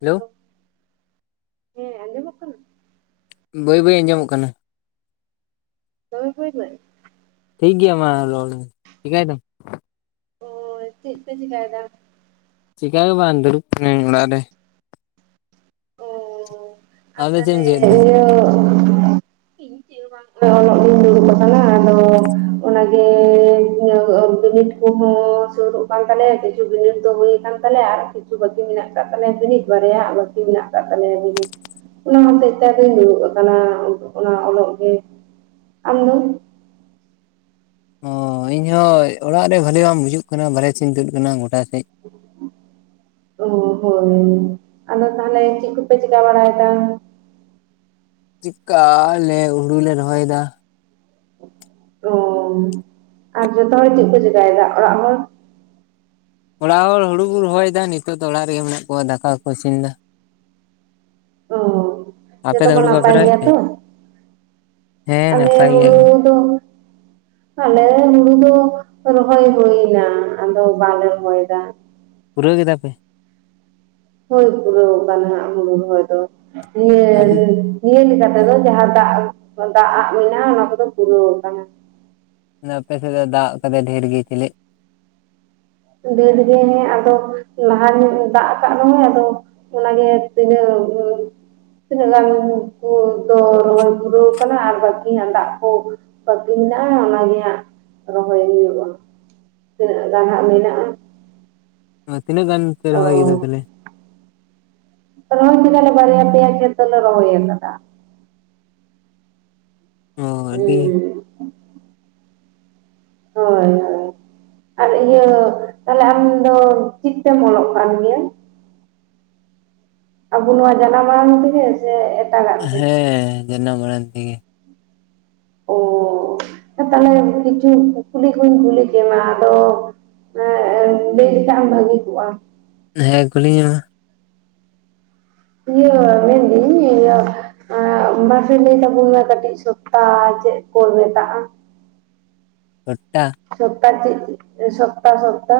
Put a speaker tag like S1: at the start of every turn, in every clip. S1: Hello.
S2: ᱦᱮᱸ ᱟᱸᱡᱚᱢᱚᱜ ᱠᱟᱱᱟ?
S1: ᱵᱟᱹᱭ ᱵᱟᱹᱭ ᱟᱸᱡᱚᱢᱚᱜ ᱠᱟᱱᱟ᱾
S2: ᱫᱚᱢᱮ ᱵᱟᱹᱭ ᱵᱟᱹᱭ?
S1: ᱴᱷᱤᱠ ᱜᱮᱭᱟ ᱢᱟ ᱨᱚᱲ ᱢᱮ᱾ ᱪᱤᱠᱟᱹᱭ ᱫᱟᱢ?
S2: ᱚ ᱪᱮᱫ ᱯᱮ ᱪᱤᱠᱟᱭᱫᱟ?
S1: ᱪᱤᱠᱟ ᱜᱮ ᱵᱟᱝ ᱫᱩᱲᱩᱵᱟ ᱠᱟᱱᱟᱹᱧ ᱚᱲᱟᱜ ᱨᱮ᱾
S2: ᱚ ᱟᱨ
S1: ᱟᱢ ᱫᱚ ᱪᱮᱫ ᱮᱢ
S2: ᱛᱚᱞᱮ
S1: ᱪᱤᱠᱟᱹᱭᱮᱫ ᱛᱮ
S2: ᱤᱭᱟᱹ [unintelligible] [unintelligible] ᱠᱩᱦᱚᱸ ᱥᱩᱨᱚᱜ ᱠᱟᱱ ᱛᱟᱞᱮᱭᱟ, ᱠᱤᱪᱷᱩ ᱵᱤᱱᱤᱰ ᱫᱚ ᱦᱩᱭᱭᱟᱠ ᱛᱟᱞᱮᱭᱟ ᱟᱨ ᱠᱤᱪᱷᱩ ᱵᱟᱹᱠᱤ ᱢᱮᱱᱟᱜ ᱠᱟᱫ ᱛᱟᱞᱮᱭᱟ ᱵᱤᱱᱤᱰ᱾ ᱵᱟᱨᱭᱟ ᱟᱜ ᱵᱟᱹᱛᱤ ᱢᱮᱱᱟᱜ ᱟᱠᱟᱫ ᱛᱟᱞᱮᱭᱟ ᱵᱤᱱᱤᱰ᱾ ᱚᱱᱟ ᱦᱚᱛᱮᱡ ᱛᱮ ᱟᱫᱚᱧ ᱫᱩᱲᱩᱵ ᱟᱠᱟᱱᱟ ᱚᱱᱟ ᱚᱞᱚᱜ ᱜᱮ᱾ ᱟᱢ ᱫᱚ?
S1: ᱚ ᱤᱧ ᱦᱚᱸ ᱚᱲᱟᱜ ᱨᱮ ᱵᱟᱹᱞᱤ ᱵᱟᱝ ᱵᱩᱡᱩᱜ ᱠᱟᱱᱟ᱾ ᱵᱟᱨᱮᱥᱮᱧ ᱛᱩᱫ ᱟᱠᱟᱱᱟ ᱜᱚᱴᱟ ᱥᱮᱡ᱾
S2: [inaudible] ᱚ ᱦᱳᱭ᱾ ᱟᱫᱚ ᱛᱟᱦᱚᱞᱮ ᱪᱮᱫ ᱠᱚᱯᱮ ᱪᱤᱠᱟ ᱵᱟᱲᱟᱭᱮᱫᱟ?
S1: ᱪᱮᱠᱟ ᱟᱞᱮ ᱦᱩᱲᱩ ᱞᱮ ᱨᱚᱦᱚᱭᱮᱫᱟ᱾
S2: ᱚ ᱟᱨ ᱡᱚᱛᱚ ᱦᱚᱲ ᱪᱮᱫ ᱠᱚ ᱪᱮᱠᱟᱭᱮᱫᱟ ᱚᱲᱟᱜ ᱦᱚᱲ‌?
S1: ᱚᱲᱟᱜ ᱦᱚᱲ ᱦᱩᱲᱩ ᱠᱚ ᱨᱚᱦᱚᱭᱫᱟ᱾ ᱱᱤᱛᱚᱜ ᱫᱚ ᱚᱲᱟᱜ ᱨᱮᱜᱮ ᱢᱮᱱᱟᱜ ᱠᱚᱣᱟ ᱫᱟᱠᱟ ᱠᱚᱠᱚ ᱤᱥᱤᱱᱫᱟ᱾
S2: ᱚ᱾
S1: ᱟᱯᱮ
S2: ᱡᱚᱛᱚ
S1: ᱫᱚ
S2: ᱯᱮ
S1: ᱦᱩᱲᱩ ᱵᱟᱯᱮ
S2: ᱱᱟᱯᱟᱭ
S1: ᱨᱚᱦᱚᱭᱮᱫ
S2: ᱜᱮᱭᱟ
S1: ᱛᱮ
S2: ᱛᱚ?
S1: ᱦᱮᱸ
S2: ᱟᱞᱮ
S1: ᱱᱟᱯᱟᱭ ᱜᱮᱭᱟ
S2: ᱦᱩᱲᱩ
S1: ᱠᱚ
S2: ᱫᱚ ᱟᱞᱮ ᱦᱩᱲᱩ ᱫᱚ ᱨᱚᱦᱚᱭ ᱦᱩᱭ ᱮᱱᱟ, ᱟᱫᱚ ᱵᱟᱞᱮ ᱨᱚᱦᱚᱭ ᱫᱟ᱾
S1: ᱯᱩᱨᱟᱹᱣ ᱠᱮᱫᱟ ᱯᱮ?
S2: ᱦᱳᱭ ᱯᱩᱨᱟᱹᱣ ᱟᱠᱟᱱᱟ ᱱᱟᱦᱟᱜ ᱦᱩᱲᱩ ᱨᱚᱦᱚᱭ ᱫᱚ᱾
S1: ᱟᱹᱰᱤ
S2: [unintelligible] ᱱᱤᱭᱟᱹ ᱞᱮᱠᱟ ᱛᱮᱫᱚ ᱡᱟᱦᱟᱸ ᱫᱟᱜ-ᱟᱜ ᱫᱟᱜ-ᱟᱜ ᱢᱮᱱᱟᱜᱼᱟ ᱚᱱᱟ ᱠᱚᱫᱚ ᱯᱩᱨᱟᱹᱣ ᱟᱠᱟᱱᱟ᱾
S1: ᱟᱫᱚ ᱟᱯᱮ ᱥᱮᱫ ᱫᱚ ᱫᱟᱜ ᱟᱠᱟᱫᱟ ᱰᱷᱮᱨ ᱜᱮ ᱪᱮᱞᱮᱫ?
S2: ᱰᱷᱮᱨ ᱜᱮ ᱦᱮᱸ ᱟᱫᱚ ᱞᱟᱦᱟᱨ ᱧᱚᱜ ᱫᱟᱜ ᱟᱠᱟᱫ ᱨᱮᱚᱸᱚᱭ ᱟᱫᱚ ᱚᱱᱟ ᱜᱮ ᱛᱤᱱᱟᱣ ᱡᱷᱳᱨ ᱛᱤᱱᱟᱹᱜ ᱜᱟᱱ ᱠᱩ ᱫᱚ ᱨᱚᱦᱚᱭ ᱯᱩᱨᱟᱹᱣ ᱠᱟᱱᱟ ᱟᱨ ᱵᱟᱠᱤᱟᱸ ᱫᱟᱜ ᱠᱚ ᱵᱟᱹᱠᱤ ᱢᱮᱱᱟᱜᱼᱟ ᱚᱱᱟᱜᱮ ᱦᱟᱸᱟᱜ ᱨᱚᱦᱚᱭ ᱦᱩᱭᱩᱜᱼᱟ, ᱛᱤᱱᱟᱹᱜ ᱜᱟᱱᱜ ᱦᱟᱸᱜ ᱢᱮᱱᱟᱜ᱾
S1: ᱚ ᱛᱤᱱᱟᱹᱜ ᱜᱟᱱ ᱯᱮ
S2: ᱚ
S1: ᱨᱚᱦᱚᱭ ᱠᱮᱫᱟ ᱛᱟᱦᱚᱞᱮ?
S2: ᱨᱚᱦᱚᱭ ᱠᱮᱫᱟᱞᱮ ᱵᱟᱨᱭᱟ ᱯᱮᱭᱟ ᱠᱷᱮᱛ ᱫᱚᱞᱮ ᱨᱚᱦᱚᱭ ᱟᱠᱟᱫᱟ᱾
S1: ᱚ ᱟᱹᱰᱤ
S2: ᱦᱩᱸ᱾ ᱦᱳᱭ ᱦᱳᱭ᱾ ᱟᱨ ᱤᱭᱟᱹ ᱛᱟᱦᱞᱮ ᱟᱢ ᱫᱚ ᱪᱤᱫ ᱛᱮᱢ ᱚᱞᱚᱜ ᱠᱟᱱ ᱜᱮᱭᱟ? ᱟᱵᱚ ᱱᱚᱣᱟ ᱡᱟᱱᱟᱢ ᱟᱲᱟᱝ ᱛᱮᱜᱮ? ᱥᱮ ᱮᱴᱟᱜᱟ
S1: ᱦᱮᱸ ᱡᱟᱱᱟᱢ ᱢᱟᱝ ᱛᱮᱜᱮ᱾
S2: ᱚ ᱛᱟᱦᱞᱮ ᱠᱤᱪᱷᱩ ᱠᱩᱞᱤ ᱠᱩᱧ ᱠᱩᱞᱤ ᱠᱮᱢᱟ᱾ ᱟᱫᱚ ᱦᱮ ᱮᱸ ᱞᱟᱹᱭ ᱞᱮᱠᱷᱟ ᱮᱢ ᱵᱷᱟᱹᱜᱤ ᱠᱚᱜᱼᱟ ᱾
S1: ᱦᱮᱸ ᱠᱩᱞᱤᱧ ᱢᱮ ᱢᱟ᱾
S2: ᱤᱭᱟᱹ ᱢᱮᱱᱫᱤᱧ ᱤᱭᱟᱹ᱾ ᱮ ᱢᱟᱥᱮ ᱞᱟᱹᱭ ᱛᱟᱵᱚᱱ ᱢᱮ ᱠᱟᱹᱴᱤᱡ ᱥᱚᱯᱛᱟ ᱪᱮᱫ ᱠᱚ ᱢᱮᱛᱟ?
S1: ᱥᱳᱯᱛᱟᱦ
S2: ᱥᱚᱯᱛᱟ ᱪᱮᱫ, ᱥᱚᱯᱛᱟ - ᱥᱚᱯᱛᱟ᱾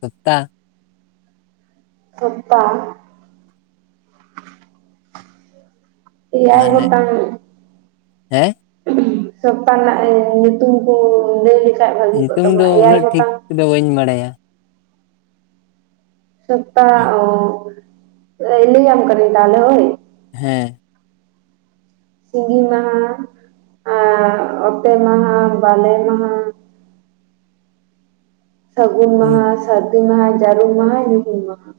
S1: ᱥᱳᱯᱛᱟᱦ
S2: ᱥᱳᱯᱛᱟᱦ ᱮᱭᱟᱭ
S1: ᱢᱟᱱᱮ
S2: ᱜᱚᱴᱟᱜ
S1: ᱦᱮᱸ
S2: ᱥᱚᱯᱛᱟ ᱨᱮᱱᱟᱜ ᱧᱩᱛᱩᱢ ᱠᱚ ᱞᱟᱹᱭ ᱞᱮᱠᱷᱟᱱ, ᱵᱷᱟᱹᱜᱤ ᱠᱚᱜ
S1: ᱧᱩᱛᱩᱢ ᱫᱚ
S2: ᱛᱟᱵᱚᱱᱟ᱾ ᱮᱭᱟᱭ
S1: ᱩᱱᱟᱹᱜ ᱴᱷᱤᱠ
S2: ᱜᱚᱴᱟᱝ
S1: ᱫᱚ ᱵᱟᱹᱧ ᱵᱟᱲᱟᱭᱟ᱾
S2: ᱥᱚᱯᱛᱟ ᱚᱸ ᱞᱟᱹᱭ ᱟᱢ ᱠᱟᱱᱤᱧ ᱛᱟᱦᱚᱞᱮ ᱦᱳᱭ᱾
S1: ᱦᱮᱸ᱾
S2: ᱥᱤᱸᱜᱤ ᱢᱟᱦᱟ, ᱟᱨ ᱚᱛᱮ ᱢᱟᱦᱟ, ᱵᱟᱞᱮ ᱢᱟᱦᱟ ᱥᱟᱹᱜᱩᱱ ᱢᱟᱦᱟ, ᱥᱟᱨ ᱫᱤ ᱢᱟᱦᱟ, ᱡᱟᱹᱨᱩᱢ ᱢᱟᱦᱟ, ᱧᱩᱦᱩᱢ ᱢᱟᱦᱟ,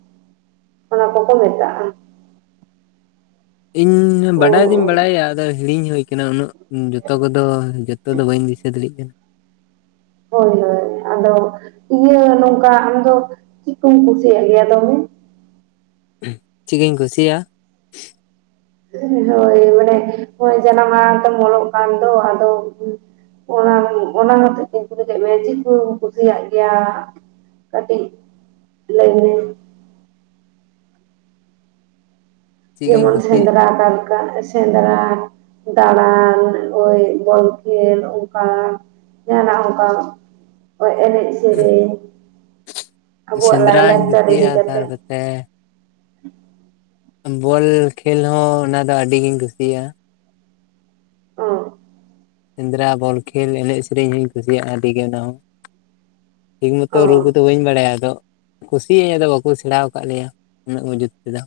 S2: ᱚᱱᱟ ᱠᱚᱼᱠᱚ ᱢᱮᱛᱟᱜᱼᱟ᱾
S1: ᱤᱧ ᱵᱟᱰᱟᱭ ᱫᱩᱧ
S2: ᱦᱳᱭ
S1: ᱵᱟᱲᱟᱭᱼᱟ ᱾ ᱟᱫᱚ ᱦᱤᱲᱤᱧ ᱦᱩᱭ ᱟᱠᱟᱱᱟ᱾ ᱩᱱᱟᱹᱜ ᱡᱚᱛᱚ ᱠᱚ-ᱫᱚ᱾ ᱱᱤᱛᱚᱜ ᱫᱚ ᱵᱟᱹᱧ ᱫᱤᱥᱟᱹ ᱫᱟᱲᱮᱭᱟᱜ ᱠᱟᱱᱟ᱾
S2: ᱦᱳᱭ, ᱦᱳᱭ ᱟᱫᱚ ᱤᱭᱟᱹ ᱱᱚᱝᱠᱟ ᱟᱢᱫᱚ ᱪᱮᱫ ᱠᱚᱢ ᱠᱩᱥᱤᱭᱟ-ᱜ ᱜᱮᱭᱟ ᱫᱚᱢᱮ᱾
S1: ᱪᱮᱫ ᱠᱩᱧ ᱠᱩᱥᱤᱭᱟᱜᱼᱟ᱾
S2: ᱦᱳᱭ ᱢᱟᱱᱮ ᱱᱚ-ᱚᱭ ᱡᱟᱱᱟᱢ ᱟᱲᱟᱝ ᱛᱮᱢ ᱚᱞᱚᱜ ᱠᱟᱱ ᱫᱚ ᱟᱫᱚ ᱚᱱᱟ, ᱚᱱᱟ ᱦᱚᱛᱮᱡ ᱛᱤᱧ ᱠᱩᱞᱤ ᱠᱮᱫ ᱢᱮᱭᱟ ᱾ᱪᱮᱫ ᱠᱚᱢ ᱠᱩᱥᱤᱭᱟᱜ ᱜᱮᱭᱟ? ᱠᱟᱹᱴᱤᱡ ᱞᱟᱹᱭ ᱢᱮ᱾
S1: ᱪᱮᱫ ᱠᱚᱧ
S2: ᱡᱮᱢᱚᱱ
S1: ᱠᱩᱥᱤᱭᱟᱜ
S2: ᱥᱮᱸᱫᱽᱨᱟ, ᱠᱟᱨ ᱚᱱᱠᱟ ᱥᱮᱸᱫᱽᱨᱟ, ᱫᱟᱬᱸᱟᱱ ᱳᱭ ᱵᱚᱞ ᱠᱷᱮᱞ ᱚᱱᱠᱟ ᱡᱟᱸᱦᱟᱱᱟᱜ ᱚᱱᱠᱟ ᱮᱱᱮᱡ ᱥᱮᱨᱮᱧ, ᱟᱵᱚᱣᱟᱜ ᱞᱟᱭᱞᱟᱠᱪᱟᱨ ᱤᱫᱤ ᱠᱟᱛᱮᱫ
S1: ᱦᱮᱸ᱾ ᱵᱚᱞ ᱠᱷᱮᱞ ᱦᱚᱸ ᱚᱱᱟ ᱫᱚ ᱟᱹᱰᱤ ᱜᱤᱧ ᱠᱩᱥᱤᱭᱟᱜᱼᱟ᱾
S2: ᱚᱸ᱾
S1: ᱥᱮᱸᱫᱽᱨᱟ, ᱵᱚᱞ ᱠᱷᱮᱞ, ᱮᱱᱮᱡ, ᱥᱮᱨᱮᱧ, ᱦᱚᱧ ᱠᱩᱥᱤᱭᱟᱜᱼᱟ ᱾ ᱟᱹᱰᱤ ᱜᱮ ᱚᱱᱟ ᱦᱚᱸ᱾ ᱴᱷᱤᱠ ᱢᱚᱛᱚ ᱨᱩ
S2: ᱚᱸ
S1: ᱠᱚᱼᱫᱚ ᱵᱟᱹᱧ ᱵᱟᱲᱟᱭᱟ ᱾ ᱟᱫᱚ ᱠᱩᱥᱤᱭᱟᱜ ᱟᱹᱧ ᱟᱫᱚ ᱵᱟᱠᱚ ᱥᱮᱬᱸᱟᱣ ᱟᱠᱟᱫ ᱞᱮᱭᱟ᱾ ᱩᱱᱟᱹᱜ ᱢᱩᱡᱩᱛ ᱛᱮᱫᱚ᱾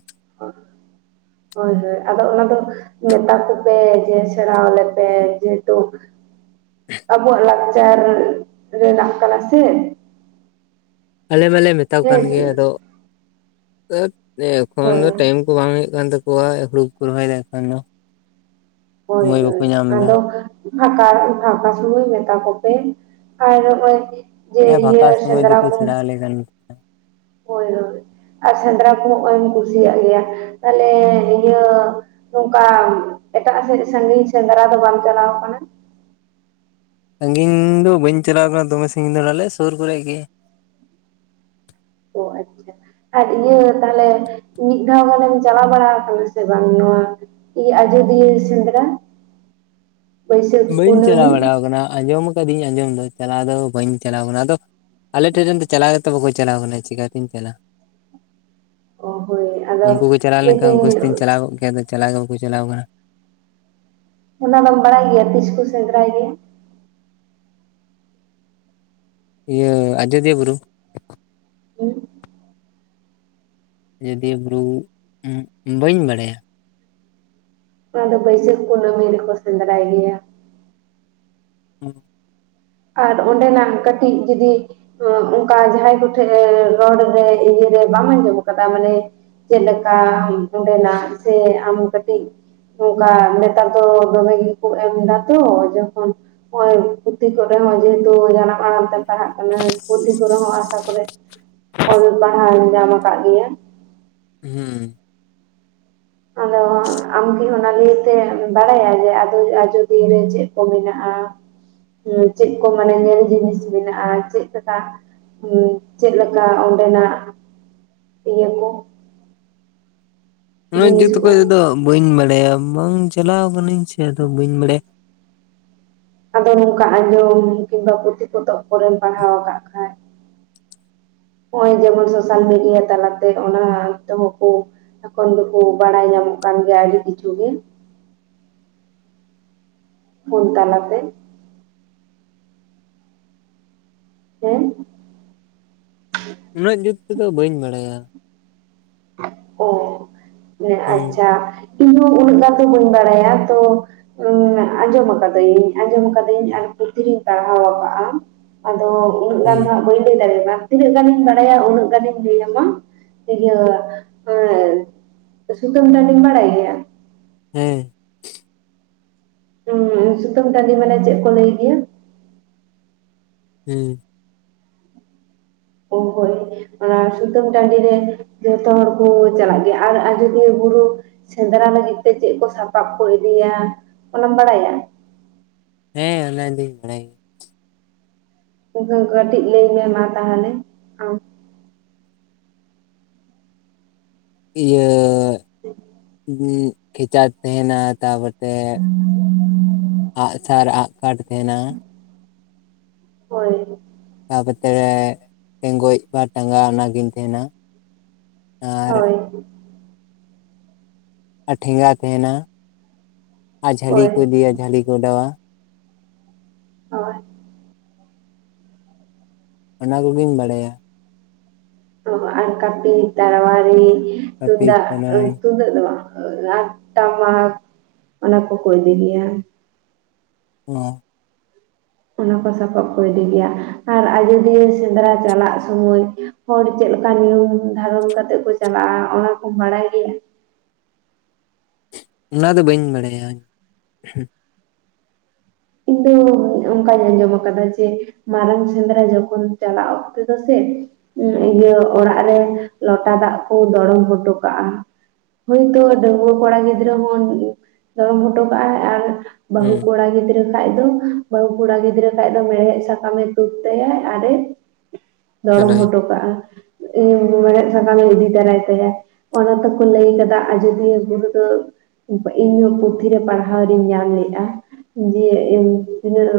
S2: ᱦᱳᱭ, ᱦᱳᱭ ᱟᱫᱚ ᱚᱱᱟ ᱫᱚ ᱢᱮᱛᱟ ᱠᱚ ᱯᱮ, ᱡᱮ ᱥᱮᱸᱲᱟᱣ ᱟᱞᱮ ᱯᱮ, ᱡᱮᱦᱮᱛᱩ ᱟᱵᱚᱣᱟ-ᱜ ᱞᱟᱠᱪᱟᱨ ᱨᱮᱱᱟᱜ ᱠᱟᱱᱟ ᱥᱮ᱾
S1: ᱟᱞᱮ ᱢᱟᱞᱮ ᱢᱮᱛᱟ ᱠᱚ ᱠᱟᱱ
S2: ᱦᱮᱸ
S1: ᱜᱮᱭᱟ ᱾ ᱟᱫᱚ [unintelligible] ᱮᱠᱷᱚᱱ
S2: ᱦᱳᱭ
S1: ᱴᱟᱭᱤᱢ ᱠᱚ ᱵᱟᱝ ᱦᱩᱭᱩᱜ ᱠᱟᱱ ᱛᱟᱠᱚᱣᱟ᱾ [unintelligible] ᱠᱚ ᱨᱚᱦᱚᱭ [unintelligible]
S2: ᱦᱳᱭ ᱦᱳᱭ
S1: ᱮᱫᱟ
S2: ᱟᱫᱚ᱾ ᱯᱷᱟᱸᱠᱟ, ᱯᱷᱟᱸᱠᱟ ᱥᱚᱢᱚᱭ ᱢᱮᱛᱟ ᱠᱚᱯᱮ ᱾ᱟᱨ ᱦᱚᱸᱜ ᱚᱭ᱾ ᱡᱮ
S1: ᱦᱮᱸ ᱯᱷᱟᱸᱠᱟ
S2: ᱤᱭᱟᱹ
S1: ᱥᱚᱢᱚᱭ
S2: ᱥᱮᱸᱫᱽᱨᱟ ᱠᱚ
S1: [unintelligible]
S2: ᱦᱳᱭ ᱦᱳᱭ ᱟᱨ ᱥᱮᱸᱫᱽᱨᱟ ᱠᱚᱦᱚᱸ ᱦᱚᱸᱜ-ᱚᱭ ᱮᱢ ᱠᱩᱥᱤᱭᱟᱜ ᱜᱮᱭᱟ, ᱛᱟᱦᱞᱮ ᱱᱤᱭᱟᱹ ᱱᱚᱝᱠᱟ ᱮᱴᱟᱜ ᱥᱮᱫ ᱥᱟᱺᱜᱤᱧ ᱥᱮᱸᱫᱽᱨᱟ ᱫᱚ ᱵᱟᱢ ᱪᱟᱞᱟᱣ ᱟᱠᱟᱱᱟ?
S1: ᱥᱟᱺᱜᱤᱧ ᱫᱚ ᱵᱟᱹᱧ ᱪᱟᱞᱟᱣ ᱟᱠᱟᱱᱟ ᱫᱚᱢᱮ ᱥᱟᱺᱜᱤᱧ ᱫᱚ ᱟᱞᱮ ᱥᱩᱨ ᱠᱚᱨᱮ ᱜᱮ ᱾
S2: ᱚ ᱟᱪᱪᱷᱟ ᱾ ᱟᱨ ᱤᱭᱟᱹ ᱛᱟᱦᱞᱮ ᱢᱤᱫ ᱫᱷᱟᱣ ᱜᱟᱱᱮᱢ ᱪᱟᱞᱟᱣ ᱵᱟᱲᱟ ᱟᱠᱟᱱᱟ ᱥᱮ ᱵᱟᱝ ᱱᱚᱣᱟ ᱤᱭᱟᱹ ᱟᱡᱚᱫᱤᱭᱟᱹ ᱥᱮᱸᱫᱽᱨᱟ?
S1: [inaudible]
S2: ᱵᱟᱹᱭᱥᱟᱹᱠᱷ
S1: ᱵᱟᱹᱧ ᱪᱟᱞᱟᱣ
S2: ᱠᱩᱱᱟᱹᱢᱤ
S1: ᱵᱟᱲᱟᱣ ᱟᱠᱟᱱᱟ ᱾ ᱟᱸᱡᱚᱢ ᱟᱠᱟᱫᱤᱧ ᱟᱸᱡᱚᱢ ᱫᱚ ᱪᱟᱞᱟᱣ ᱫᱚ ᱵᱟᱹᱧ ᱪᱟᱞᱟᱣ ᱟᱠᱟᱱᱟ ᱾ ᱟᱫᱚ ᱟᱞᱮ ᱴᱷᱮᱱ ᱨᱮᱱ ᱫᱚ ᱪᱟᱞᱟᱣ ᱜᱮᱛᱚ ᱵᱟᱠᱚ ᱪᱟᱞᱟᱣ ᱟᱠᱟᱱᱟ ᱪᱤᱠᱟᱹᱛᱤᱧ ᱪᱟᱞᱟᱜ-ᱟ᱾
S2: ᱚ ᱦᱳᱭ
S1: [inaudible] ᱩᱱᱠᱩ
S2: ᱟᱫᱚ
S1: ᱠᱚ ᱪᱟᱞᱟᱣ ᱞᱮᱱᱠᱷᱟᱱ ᱩᱱᱠᱩ
S2: ᱞᱟᱹᱭᱫᱟᱹᱧ
S1: ᱥᱟᱣᱛᱤᱧ ᱪᱟᱞᱟᱣ ᱠᱚᱜ ᱜᱮᱭᱟ ᱟᱫᱚ ᱪᱟᱞᱟᱣ ᱜᱮ ᱵᱟᱠᱚ ᱪᱟᱞᱟᱣ ᱟᱠᱟᱱᱟ᱾
S2: ᱚᱱᱟ ᱫᱚᱢ ᱵᱟᱲᱟᱭ ᱜᱮᱭᱟ ᱛᱤᱥ ᱠᱚ ᱥᱮᱸᱫᱽᱨᱟᱭ ᱜᱮᱭᱟ?
S1: ᱤᱭᱟᱹ ᱟᱡᱫᱤᱭᱟᱹ ᱵᱩᱨᱩ?
S2: ᱦᱮᱸ ᱾
S1: ᱟᱡᱚᱫᱤᱭᱟᱹ ᱵᱩᱨᱩ ᱩᱸ ᱵᱟᱹᱧ ᱵᱟᱲᱟᱭᱟ ᱾
S2: ᱚᱱᱟ ᱫᱚ ᱵᱟᱹᱭᱥᱟᱹᱠᱷ ᱠᱩᱱᱟᱹᱢᱤ ᱨᱮ ᱠᱚ ᱥᱮᱸᱫᱽᱨᱟᱭ ᱜᱮᱭᱟ ᱾
S1: [inaudible]
S2: ᱟᱨ ᱚᱸᱰᱮᱱᱟᱜ ᱠᱟᱹᱴᱤᱡ ᱡᱩᱫᱤ ᱚᱱᱠᱟ ᱡᱟᱦᱟᱸᱭ ᱠᱚᱴᱷᱮᱱ ᱨᱚᱲ ᱨᱮ ᱤᱭᱟᱹ ᱨᱮ ᱵᱟᱢ ᱟᱸᱡᱚᱢ ᱟᱠᱟᱫᱟ ᱢᱟᱱᱮ ᱪᱮᱫ ᱞᱮᱠᱟ ᱚᱸᱰᱮᱱᱟᱜ ᱥᱮ ᱟᱢ ᱠᱟᱹᱴᱤᱡ ᱱᱚᱝᱠᱟ ᱱᱮᱛᱟᱨ ᱫᱚ ᱫᱚᱢᱮ ᱜᱮᱠᱚ ᱮᱢ ᱮᱫᱟ ᱛᱚ ᱡᱚᱠᱷᱚᱱ ᱱᱚᱸᱜᱚᱭ ᱯᱩᱛᱤ ᱠᱚ ᱨᱮ ᱦᱚᱸ ᱡᱮᱦᱮᱛᱩ ᱡᱟᱱᱟᱢ ᱟᱲᱟᱝ ᱛᱮᱢ ᱯᱟᱲᱦᱟᱜ ᱠᱟᱱᱟ ᱯᱩᱛᱷᱤ ᱠᱚᱨᱮ ᱦᱚᱸ ᱟᱥᱟ ᱠᱚᱨᱮ ᱚᱞ ᱯᱟᱲᱦᱟᱣ ᱧᱟᱢ ᱟᱠᱟᱫ ᱜᱮᱭᱟ ᱾
S1: ᱦᱮᱸ ᱾ [inaudible]
S2: ᱟᱢ ᱠᱤ ᱚᱱᱟ ᱱᱤᱭᱟᱹ ᱛᱮ ᱵᱟᱲᱟᱭᱟ ᱡᱮ ᱟᱡᱚᱫᱤᱭᱟᱹ ᱪᱮᱫ ᱠᱚ ᱢᱮᱱᱟᱜ-ᱟ ᱾ ᱪᱮᱫ ᱠᱚ ᱢᱟᱱᱮ ᱧᱮᱞ ᱡᱤᱱᱤᱥ ᱢᱮᱱᱟᱜ-ᱟ, ᱪᱮᱫ ᱞᱮᱠᱟ ᱦᱩᱸ ᱪᱮᱫ ᱞᱮᱠᱟ ᱚᱸᱰᱮᱱᱟᱜ [inaudible] ᱤᱭᱟᱹ ᱠᱚ ᱾
S1: ᱩᱱᱟᱹᱜ
S2: ᱡᱤᱱᱤᱥ
S1: ᱡᱩᱛ
S2: ᱠᱚ
S1: ᱚᱠᱚᱡ ᱛᱮ ᱫᱚ ᱵᱟᱹᱧ ᱵᱟᱲᱟᱭᱟ ᱵᱟᱝ ᱪᱟᱞᱟᱣ ᱟᱠᱟᱱᱟᱹᱧ ᱥᱮ ᱟᱫᱚ ᱵᱟᱹᱧ ᱵᱟᱲᱟᱭᱟ ᱾
S2: ᱟᱫᱚ ᱱᱚᱝᱠᱟ ᱟᱸᱡᱚᱢ ᱠᱤᱝᱵᱟ ᱯᱩᱛᱷᱤ ᱯᱚᱛᱚᱵ ᱠᱚᱨᱮᱢ ᱯᱟᱲᱦᱟᱣ ᱟᱠᱟᱫ ᱠᱷᱟᱡ ᱱᱚᱸᱜ-ᱚᱭ ᱡᱮᱢᱚᱱ ᱥᱳᱥᱟᱞ ᱢᱤᱰᱤᱭᱟ ᱛᱟᱞᱟᱛᱮ ᱚᱱᱟ ᱛᱮᱦᱚᱸ ᱠᱚ ᱮᱠᱷᱚᱱ ᱫᱚᱠᱚ ᱵᱟᱲᱟᱭ ᱧᱟᱢᱚᱜ ᱠᱟᱱ ᱜᱮᱭᱟ ᱟᱹᱰᱤ ᱠᱤᱪᱷᱩ ᱜᱮ ᱾ ᱯᱷᱳᱱ ᱛᱟᱞᱟ ᱛᱮ ᱾ ᱦᱮᱸ [inaudible]
S1: ᱩᱱᱟᱹᱜ ᱡᱩᱛ ᱛᱮᱫᱚ ᱵᱟᱹᱧ ᱵᱟᱲᱟᱭᱟ ᱾
S2: ᱚ
S1: ᱦᱩᱸ
S2: ᱟᱪᱪᱷᱟ ᱤᱧ ᱦᱚ ᱩᱱᱟᱹᱜ ᱜᱟᱱ ᱫᱚ ᱵᱟᱹᱧ ᱵᱟᱲᱟᱭᱟ, ᱛᱚ ᱩᱸ ᱟᱸᱡᱚᱢ ᱟᱠᱟᱫᱟᱹᱧ ᱟᱸᱡᱚᱢ ᱟᱠᱟᱫᱟᱹᱧ ᱟᱨ ᱯᱩᱛᱷᱤ ᱨᱤᱧ ᱯᱟᱲᱦᱟᱣ ᱟᱠᱟᱫ-ᱟ ᱾ ᱟᱫᱚ ᱩᱱᱟᱹᱜ ᱜᱟᱱ
S1: ᱦᱩᱸ
S2: ᱫᱚ ᱦᱟᱸᱜ ᱵᱟᱹᱧ ᱞᱟᱹᱭ ᱫᱟᱲᱮᱭᱟᱜ-ᱟ ᱾ ᱛᱤᱱᱟᱹᱜ ᱜᱟᱱ ᱤᱧ ᱵᱟᱲᱟᱭᱟ ᱩᱱᱟᱹᱜ ᱜᱟᱱ ᱤᱧ ᱞᱟᱹᱭ ᱟᱢᱟ ᱾ [inaudible] ᱤᱭᱟᱹ ᱟᱨ [inaudible] ᱥᱩᱛᱟᱹᱢ ᱴᱟᱺᱰᱤᱢ ᱵᱟᱲᱟᱭ ᱜᱮᱭᱟ?
S1: ᱦᱮᱸ ᱾
S2: ᱦᱩᱸ ᱥᱩᱛᱟᱹᱱ ᱴᱟᱺᱰᱤ ᱢᱟᱱᱮ ᱪᱮᱫ ᱠᱚ ᱞᱟᱹᱭ ᱜᱮᱭᱟ?
S1: ᱦᱮᱸ ᱾
S2: ᱚ ᱦᱳᱭ ᱾ ᱚᱱᱟ ᱥᱩᱛᱟᱹᱢ ᱴᱟᱺᱰᱮ ᱡᱷᱚᱛᱚ ᱦᱚᱲ ᱠᱚ ᱪᱟᱞᱟᱜ ᱜᱮᱭᱟ ᱟᱨ ᱟᱡᱫᱤᱭᱟᱹ ᱵᱩᱨᱩ ᱥᱮᱸᱫᱽᱨᱟ ᱞᱟᱹᱜᱤᱫ ᱛᱮ ᱪᱮᱫ ᱠᱚ ᱥᱟᱯᱟᱵ ᱠᱚ ᱤᱫᱤᱭᱟ ᱚᱱᱟᱢ ᱵᱟᱲᱟᱭᱟ?
S1: ᱦᱮᱸ ᱚᱱᱟ ᱫᱩᱧ ᱵᱟᱲᱟᱭ ᱜᱮᱭᱟ᱾
S2: ᱵᱟᱵᱩ ᱠᱟᱹᱴᱤᱡ ᱞᱟᱹᱭ ᱢᱮ ᱢᱟ ᱛᱟᱦᱚᱞᱮ ᱟᱢ?
S1: ᱤᱭᱟᱹ ᱠᱷᱮᱪᱟ ᱛᱟᱦᱮᱱᱟ ᱛᱟᱵᱚᱨ ᱛᱮ ᱟᱸᱜᱼᱥᱟᱨ ᱟᱸᱜᱠᱚᱴ ᱛᱟᱦᱮᱱᱟ᱾
S2: ᱦᱳᱭ᱾
S1: ᱛᱟᱯᱚᱛᱮ ᱴᱮᱸᱜᱚᱡ ᱵᱟ ᱴᱟᱸᱜᱟ ᱚᱱᱟᱜᱤᱧ ᱛᱟᱦᱮᱱᱟ᱾ ᱟᱨ
S2: ᱦᱳᱭ᱾
S1: ᱟᱨ ᱴᱷᱮᱸᱜᱟ ᱛᱟᱦᱮᱱᱟ ᱟᱨ ᱡᱷᱟᱹᱞᱤ
S2: ᱦᱳᱭ
S1: ᱠᱚ ᱤᱫᱤᱭᱟ ᱡᱷᱟᱹᱞᱤ ᱠᱚ ᱚᱰᱟᱣᱟ᱾
S2: ᱦᱳᱭ᱾
S1: ᱚᱱᱟ ᱠᱚᱜᱤᱧ ᱵᱟᱲᱟᱭᱟ᱾
S2: ᱚ, ᱟᱨ ᱠᱟᱹᱯᱤ, ᱛᱟᱹᱨᱣᱟᱨᱤ,
S1: ᱦᱟᱹᱯᱤᱫ
S2: ᱛᱩᱫᱟᱜ,
S1: ᱪᱟᱞᱟᱭ
S2: ᱛᱩᱢᱫᱟᱜ ᱫᱚ ᱵᱟ ᱴᱟᱢᱟᱠ ᱚᱱᱟ ᱠᱚᱠᱚ ᱤᱫᱤ ᱜᱮᱭᱟ᱾
S1: ᱦᱮᱸ᱾
S2: ᱚᱱᱟ ᱠᱚ ᱥᱟᱯᱟᱵ ᱠᱚ ᱤᱫᱤ ᱜᱮᱭᱟ, ᱟᱨ ᱟᱡᱫᱤᱭᱟᱹ ᱥᱮᱸᱫᱽᱨᱟ ᱪᱟᱞᱟᱜ ᱥᱚᱢᱚᱭ ᱦᱚᱲ ᱪᱮᱫ ᱞᱮᱠᱟ ᱱᱤᱭᱚᱢ ᱫᱷᱟᱨᱚᱱ ᱠᱟᱛᱮᱫ ᱠᱚ ᱪᱟᱞᱟᱜᱼᱟ, ᱚᱱᱟ ᱠᱚ ᱵᱟᱲᱟᱭ ᱜᱮᱭᱟ?
S1: ᱚᱱᱟ ᱫᱚ ᱵᱟᱹᱧ ᱵᱟᱰᱟᱭᱟᱧ ᱦᱩᱸ᱾
S2: ᱤᱧ ᱫᱚ ᱚᱱᱠᱟᱧ ᱟᱸᱡᱚᱢ ᱠᱟᱫᱟ ᱡᱮ, ᱢᱟᱨᱟᱝ ᱥᱮᱸᱫᱽᱨᱟ ᱡᱚᱠᱷᱚᱱ ᱪᱟᱞᱟᱜ ᱚᱠᱛᱮᱼᱫᱚ ᱥᱮ ᱚᱱᱟ ᱤᱭᱟᱹ ᱚᱲᱟᱜ ᱨᱮ ᱞᱚᱴᱟ ᱫᱟᱜ ᱠᱚ ᱫᱚᱲᱚᱢ ᱦᱚᱴᱚ ᱠᱟᱜᱼᱟ᱾ ᱦᱚᱭᱼᱛᱚ ᱰᱟᱺᱜᱩᱣᱟᱹ ᱠᱚᱲᱟ ᱜᱤᱫᱽᱨᱟᱹ ᱦᱚ ᱫᱚᱲᱚᱢ ᱦᱚᱴᱚ ᱠᱟᱜ ᱟᱭ ᱟᱨ ᱵᱟᱹᱦᱩ
S1: ᱦᱩᱸ
S2: ᱠᱚᱲᱟ ᱜᱤᱫᱽᱨᱟᱹ ᱠᱷᱟᱡ ᱫᱚ, ᱵᱟᱹᱦᱩ ᱠᱚᱲᱟ ᱜᱤᱫᱽᱨᱟᱹ ᱠᱷᱟᱡ ᱫᱚ ᱢᱮᱲᱦᱮᱫ ᱥᱟᱠᱟᱢᱮ ᱛᱩᱫ ᱛᱟᱭᱟᱭ ᱟᱨᱮ
S1: [inaudible]
S2: ᱫᱚᱲᱚᱢ ᱦᱚᱴᱚ ᱠᱟᱜᱼᱟ᱾ ᱤᱧ ᱢᱮᱸᱲᱦᱮᱫ ᱥᱟᱠᱟᱢᱮ ᱤᱫᱤ ᱛᱟᱨᱟᱭ ᱛᱟᱭᱟ᱾ ᱚᱱᱟ ᱛᱚᱠᱚ ᱞᱟᱹᱭ ᱠᱟᱫᱟ ᱟᱡᱳᱫᱤᱭᱟᱹ ᱵᱩᱨᱩ ᱫᱚ ᱤᱧᱦᱚᱸ ᱯᱩᱛᱷᱤ ᱨᱮ ᱯᱟᱲᱦᱟᱣ ᱨᱤᱧ ᱧᱟᱢ ᱞᱮᱜᱼᱟ᱾ ᱡᱮ ᱤᱧ ᱛᱤᱱᱟᱹᱜ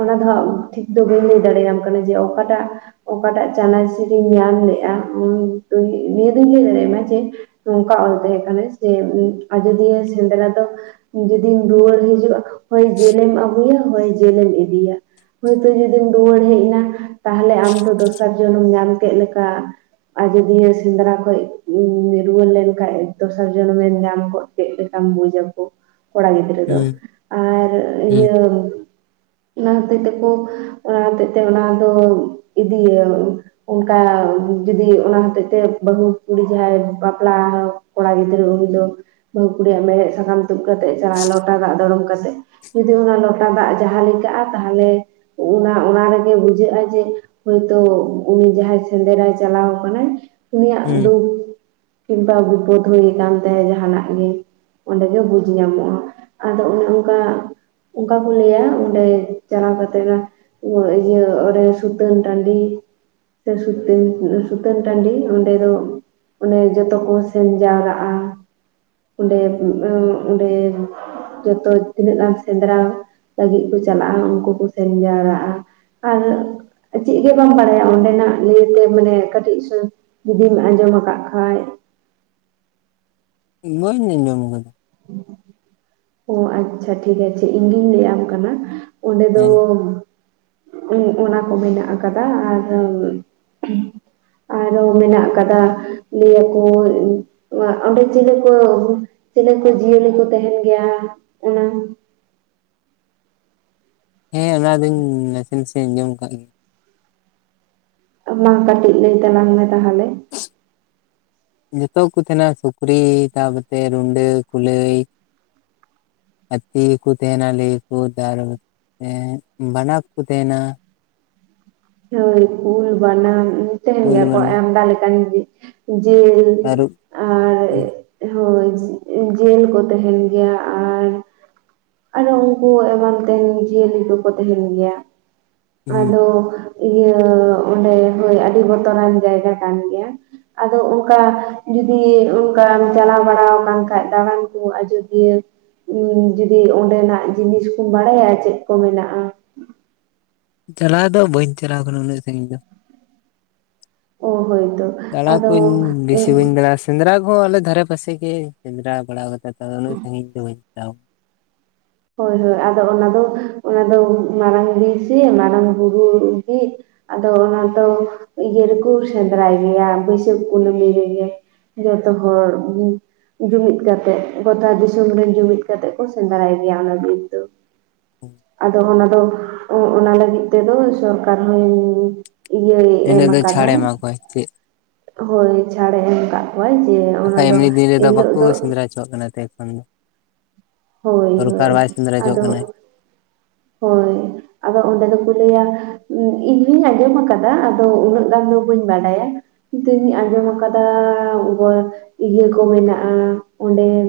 S2: ᱚᱱᱟ ᱫᱚ ᱦᱟᱸᱜ ᱴᱷᱤᱠ ᱫᱚ ᱵᱟᱹᱧ ᱞᱟᱹᱭ ᱫᱟᱲᱮᱭᱟᱢ ᱠᱟᱱᱟ ᱡᱮ ᱚᱠᱟᱴᱟᱜ ᱚᱠᱟᱴᱟᱜ ᱪᱟᱱᱟᱪ ᱨᱤᱧ ᱧᱟᱢ ᱞᱮᱜᱼᱟ, ᱚᱱᱟ ᱫᱩᱧ ᱱᱤᱭᱟᱹ ᱫᱩᱧ ᱞᱟᱹᱭ ᱫᱟᱲᱮᱭᱟᱢᱟ ᱡᱮ ᱱᱚᱝᱠᱟ ᱚᱞ ᱛᱟᱦᱮᱸ ᱠᱟᱱᱟ ᱡᱮ ᱟᱹᱡᱽᱫᱤᱭᱟᱹ ᱥᱮᱸᱫᱽᱨᱟ ᱫᱚ ᱡᱩᱫᱤᱢ ᱨᱩᱣᱟᱹᱲ ᱦᱤᱡᱩᱜᱼᱟ᱾ ᱦᱳᱭ, ᱡᱮᱞᱮᱢ ᱟᱜᱩᱭᱟ, ᱦᱳᱭ ᱡᱮᱞᱮᱢ ᱤᱫᱤᱭᱟ᱾ ᱦᱳᱭᱼᱛᱳ ᱡᱩᱫᱤᱢ ᱨᱩᱣᱟᱹᱲ ᱦᱮᱡ ᱮᱱᱟ᱾ ᱛᱟᱦᱚᱞᱮ ᱟᱢ ᱫᱚ ᱫᱚᱥᱟᱨ ᱡᱚᱱᱚᱢ ᱧᱟᱢ ᱠᱮᱫ ᱞᱮᱠᱟ ᱟᱹᱡᱽᱫᱤᱭᱟᱹ ᱥᱮᱸᱫᱽᱨᱟ ᱠᱷᱚᱡᱽ ᱨᱩᱣᱟᱹᱲ ᱞᱮᱱᱠᱷᱟᱡᱽ ᱫᱚᱥᱟᱨ ᱡᱚᱱᱚᱢᱮ ᱧᱟᱢ ᱠᱚᱜ ᱪᱮᱫ ᱞᱮᱠᱟᱢ ᱵᱩᱡᱷᱟᱹᱣ ᱠᱚ ᱠᱚᱲᱟ ᱜᱤᱫᱽᱨᱟᱹ ᱫᱚ
S1: ᱦᱩᱸ
S2: ᱟᱨ
S1: ᱦᱩᱸ
S2: ᱤᱭᱟᱹ ᱚᱱᱟ ᱦᱚᱛᱮᱡ ᱛᱮᱠᱚ ᱚᱱᱟ ᱦᱚᱛᱮᱡᱼᱛᱮ ᱚᱱᱟ ᱫᱚ ᱤᱫᱤᱭᱟ ᱠᱚ ᱚᱱᱠᱟ ᱡᱩᱫᱤ ᱚᱱᱟ ᱦᱚᱛᱮᱡᱼᱛᱮ ᱵᱟᱹᱦᱩ ᱠᱩᱲᱤ ᱜᱮ ᱡᱟᱦᱟᱸᱭ ᱵᱟᱯᱞᱟ ᱠᱚᱲᱟ ᱜᱤᱫᱽᱨᱟᱹ ᱩᱱᱤ ᱫᱚ ᱵᱟᱹᱦᱩ ᱠᱩᱲᱤᱭᱟᱜ ᱢᱮᱦᱮᱫ ᱥᱟᱠᱟᱢ ᱛᱩᱫ ᱠᱟᱛᱮᱜ ᱮ ᱪᱟᱞᱟᱜ ᱞᱚᱴᱟ ᱫᱟᱜ ᱫᱚᱲᱚᱢ ᱠᱟᱛᱮᱫ, ᱡᱩᱫᱤ ᱚᱱᱟ ᱞᱚᱴᱟ ᱫᱟᱜ ᱡᱟᱦᱟᱸ ᱞᱮᱠᱟᱜᱼᱟ, ᱛᱟᱦᱚᱞᱮ ᱚᱱᱟ ᱚᱱᱟ ᱨᱮᱜᱮ ᱵᱩᱡᱷᱟᱹᱜᱼᱟ ᱡᱮ ᱦᱚᱭᱼᱛᱳ ᱩᱱᱤ ᱡᱟᱦᱟᱸᱭ ᱥᱮᱸᱫᱽᱨᱟᱭ ᱪᱟᱞᱟᱣ ᱠᱟᱱᱟᱭ, ᱩᱱᱤᱭᱟᱜ
S1: ᱦᱩᱸ
S2: ᱫᱩᱠᱷ ᱠᱤᱝᱵᱟ ᱵᱤᱯᱚᱫᱽ ᱦᱩᱭ ᱠᱟᱱ ᱛᱮ ᱡᱟᱦᱟᱱᱟᱜᱼᱜᱮ ᱚᱱᱰᱮᱜᱮ ᱵᱩᱡᱽ ᱧᱟᱢᱚᱜᱼᱟ ᱟᱫᱚ ᱚᱱᱮ ᱚᱱᱠᱟ ᱚᱱᱠᱟ ᱠᱚ ᱞᱟᱭᱟ, ᱚᱸᱰᱮ ᱪᱟᱞᱟᱣ ᱠᱟᱛᱮᱜ ᱳ ᱤᱭᱟᱹ ᱚᱱᱮ ᱥᱩᱛᱟᱹᱱ ᱴᱟᱺᱰᱤ ᱛᱮ ᱥᱩᱛᱟᱹᱱ ᱥᱩᱛᱟᱹᱱ ᱴᱟᱺᱰᱤ ᱚᱸᱰᱮ ᱫᱚ ᱚᱱᱮ ᱡᱚᱛᱚ ᱠᱚ ᱥᱮᱱ ᱡᱟᱣᱨᱟᱜᱼᱟ᱾ ᱚᱸᱰᱮ [inaudible] ᱚᱸᱰᱮ ᱡᱷᱚᱛᱚ ᱛᱤᱱᱟᱹᱜ ᱜᱟᱱ ᱥᱮᱸᱫᱽᱨᱟ ᱞᱟᱹᱜᱤᱫ ᱠᱚ ᱪᱟᱞᱟᱜᱼᱟ ᱩᱱᱠᱩ ᱠᱚ ᱥᱮᱱ ᱡᱟᱣᱨᱟᱜᱼᱟ, ᱟᱨ ᱪᱮᱫ ᱜᱮ ᱵᱟᱢ ᱵᱟᱰᱟᱭᱟ ᱚᱸᱰᱮᱱᱟᱜ ᱱᱤᱭᱟᱹᱛᱮ ᱢᱟᱱᱮ ᱠᱟᱹᱴᱤᱡ ᱥᱟᱹ ᱡᱩᱫᱤᱢ ᱟᱸᱡᱚᱢ ᱟᱠᱟᱜ ᱠᱷᱟᱡ?
S1: ᱵᱟᱹᱧ ᱟᱸᱢᱚᱢ ᱠᱟᱫᱟ ᱾
S2: ᱚ ᱟᱪᱪᱷᱟ ᱴᱷᱤᱠ ᱟᱪᱷᱮ ᱤᱧ ᱜᱤᱧ ᱞᱟᱹᱭ ᱟᱢ ᱠᱟᱱᱟ, ᱚᱸᱰᱮ ᱫᱚ
S1: ᱦᱮᱸ
S2: [inaudible] ᱚᱱᱟ ᱠᱚ ᱢᱮᱱᱟᱜ ᱟᱠᱟᱫᱟ ᱟᱨ ᱟᱨᱦᱚᱸ ᱢᱮᱱᱟᱜ ᱟᱠᱟᱫᱟ, ᱞᱟᱹᱭᱟ ᱠᱚ ᱚᱸᱰᱮ ᱪᱤᱞᱤ ᱠᱚ ᱪᱮᱞᱮ ᱠᱚ ᱡᱤᱭᱟᱹᱞᱤ ᱠᱚ ᱛᱟᱦᱮᱸᱱ ᱜᱮᱭᱟ, ᱚᱱᱟ
S1: ᱦᱮᱸ ᱚᱱᱟ ᱫᱚᱧ ᱱᱟᱥᱮ ᱱᱟᱥᱮᱧ ᱟᱸᱡᱚᱢ ᱠᱟᱫᱴᱜ ᱜᱮᱭᱟ᱾
S2: ᱢᱟ ᱠᱟᱹᱴᱤᱡ ᱞᱟᱹᱭ ᱛᱟᱞᱟᱝ ᱢᱮ ᱛᱟᱦᱚᱞᱮ᱾
S1: ᱡᱷᱚᱛᱚ ᱠᱚ ᱛᱟᱦᱮᱸᱱᱟ ᱥᱩᱠᱨᱤ ᱛᱟᱯᱚᱨ ᱛᱮ ᱨᱩᱸᱰᱟᱹ, ᱠᱩᱞᱟᱹᱭ, ᱦᱟᱛᱤ ᱠᱚ ᱛᱟᱦᱮᱸᱱᱟ ᱞᱟᱹᱭ ᱟᱠᱚ [inaudible] ᱮᱸᱜ ᱵᱟᱱᱟ ᱠᱚ ᱠᱚ ᱛᱟᱦᱮᱸᱱᱟ,
S2: ᱦᱳᱭ ᱠᱩᱞ, ᱵᱟᱱᱟ ᱛᱟᱦᱮᱸᱱ
S1: ᱠᱩᱞ
S2: ᱜᱮᱭᱟ ᱠᱚ
S1: ᱵᱟᱱᱟ
S2: ᱟᱢᱫᱟ ᱞᱮᱠᱟᱱ ᱡᱮᱞ
S1: ᱛᱟᱹᱨᱩᱵ
S2: ᱟᱨ ᱦᱳᱭ ᱡᱮᱞ ᱠᱚ ᱛᱟᱦᱮᱸᱱ ᱜᱮᱭᱟ ᱟᱨ ᱟᱨᱦᱚᱸ ᱩᱝᱠᱩ ᱮᱢᱟᱱ ᱛᱮᱱ ᱡᱤᱭᱟᱹᱞᱤ ᱠᱚᱠᱚ ᱛᱟᱦᱮᱸᱱ ᱜᱮᱭᱟ᱾
S1: ᱦᱩᱸ
S2: ᱟᱫᱚ ᱤᱭᱟᱹ ᱚᱸᱰᱮ ᱦᱳᱭ ᱟᱹᱰᱤ ᱵᱚᱛᱚᱨᱟᱱ ᱡᱟᱭᱜᱟ ᱠᱟᱱ ᱜᱮᱭᱟ᱾ ᱟᱫᱚ ᱚᱝᱠᱟ ᱡᱩᱫᱤ ᱚᱝᱠᱟᱢ ᱪᱟᱞᱟᱣ ᱵᱟᱲᱟᱣ ᱟᱠᱟᱱ ᱠᱷᱟᱡ ᱫᱟᱲᱟᱱ ᱠᱚ ᱟᱡᱚᱫᱤᱭᱟᱹ [inaudible] ᱡᱩᱫᱤ ᱚᱸᱰᱮᱱᱟᱜ ᱡᱤᱱᱤᱥ ᱠᱚᱢ ᱵᱟᱲᱟᱭᱟ ᱪᱮᱫ ᱠᱚ ᱢᱮᱱᱟᱜ-ᱟ?
S1: ᱪᱟᱞᱟᱣ ᱫᱚ ᱵᱟᱹᱧ ᱪᱟᱞᱟᱣ ᱟᱠᱟᱱᱟ ᱩᱱᱟᱹᱜ ᱥᱟᱺᱜᱤᱧ ᱫᱚ᱾
S2: ᱚᱳ ᱦᱳᱭᱛᱳ᱾
S1: ᱫᱟᱬᱟ
S2: ᱟᱫᱚ
S1: ᱠᱩᱧ ᱵᱮᱥᱤ ᱵᱟᱹᱧ ᱫᱟᱬᱟ ᱥᱮᱸᱫᱽᱨᱟ ᱠᱚᱦᱚᱸ ᱟᱞᱮ ᱫᱷᱟᱨᱮ ᱯᱟᱥᱮ ᱜᱮ ᱥᱮᱸᱫᱽᱨᱟ ᱵᱟᱲᱟᱣ ᱠᱟᱪᱟ ᱛᱚ ᱩᱱᱟᱹᱜ ᱥᱟᱺᱜᱤᱧ ᱫᱚ ᱵᱟᱹᱧ [inaudible]
S2: ᱦᱳᱭ ᱦᱳᱭ ᱟᱫᱚ ᱚᱱᱟ ᱫᱚ, ᱚᱱᱟ ᱫᱚ ᱢᱟᱨᱟᱝ ᱵᱤᱨ ᱥᱮ ᱢᱟᱨᱟᱝ ᱵᱩᱨᱩ ᱜᱮ ᱟᱫᱚ ᱚᱱᱟ ᱫᱚ ᱤᱭᱟᱹ ᱨᱮᱠᱚ ᱥᱮᱸᱫᱽᱨᱟᱭ ᱜᱮᱭᱟ ᱵᱟᱹᱭᱥᱟᱹᱠᱷ ᱠᱩᱱᱟᱹᱢᱤ ᱨᱮᱜᱮ᱾ ᱡᱚᱛᱚ ᱦᱚᱲ ᱡᱩᱢᱤᱫ ᱠᱟᱛᱮᱜ ᱜᱚᱴᱟ ᱫᱤᱥᱚᱢ ᱨᱮᱱ ᱡᱩᱢᱤᱫ ᱠᱟᱛᱮᱜ ᱠᱚ ᱥᱮᱸᱫᱽᱨᱟᱭ ᱜᱮᱭᱟ ᱚᱱᱟ ᱵᱤᱨ ᱫᱚ, ᱟᱫᱚ ᱚᱱᱟ ᱫᱚ ᱚᱱᱟ ᱞᱟᱹᱜᱤᱫ ᱛᱮᱫᱚ ᱥᱚᱨᱠᱟᱨ ᱦᱚᱸ ᱤᱭᱟᱹᱭ ᱮᱢ
S1: ᱤᱱᱟᱹᱜ ᱫᱚ ᱪᱷᱟᱲᱮ
S2: ᱠᱟᱫᱟᱭ,
S1: ᱮᱢᱟ ᱠᱚᱣᱟ ᱪᱮᱫ
S2: ᱦᱳᱭ ᱪᱷᱟᱲᱮ ᱮᱢ ᱠᱟᱜ ᱠᱚᱣᱟᱭ ᱡᱮ ᱚᱱᱟ
S1: ᱵᱟᱠᱷᱟᱡ
S2: ᱫᱚ,
S1: ᱮᱢᱱᱤ ᱫᱤᱱ ᱨᱮᱫᱚ
S2: ᱮᱱ ᱦᱤᱞᱳᱜ
S1: ᱵᱟᱠᱚ
S2: ᱫᱚ
S1: [inaudible]
S2: ᱦᱳᱭ
S1: ᱥᱚᱨᱠᱟᱨ
S2: ᱦᱳᱭ,
S1: ᱵᱟᱭ ᱥᱮᱸᱫᱽᱨᱟ ᱦᱚᱪᱚᱣᱟᱜ ᱠᱟᱱᱟᱭ
S2: ᱟᱫᱚ ᱦᱳᱭ᱾ ᱟᱫᱚ ᱚᱸᱰᱮ ᱫᱚᱠᱚ ᱞᱟᱹᱭᱟ ᱤᱧᱦᱚᱸᱧ ᱟᱸᱡᱚᱢ ᱟᱠᱟᱫᱟ ᱟᱫᱚ ᱩᱱᱟᱹᱜ ᱜᱟᱱ ᱫᱚ ᱵᱟᱹᱧ ᱵᱟᱰᱟᱭᱟ᱾ ᱤᱧ ᱛᱩᱧ ᱟᱸᱡᱚᱢ ᱟᱠᱟᱫᱟ ᱤᱭᱟᱹ ᱠᱚ ᱢᱮᱱᱟᱜᱼᱟ ᱚᱸᱰᱮᱼᱼ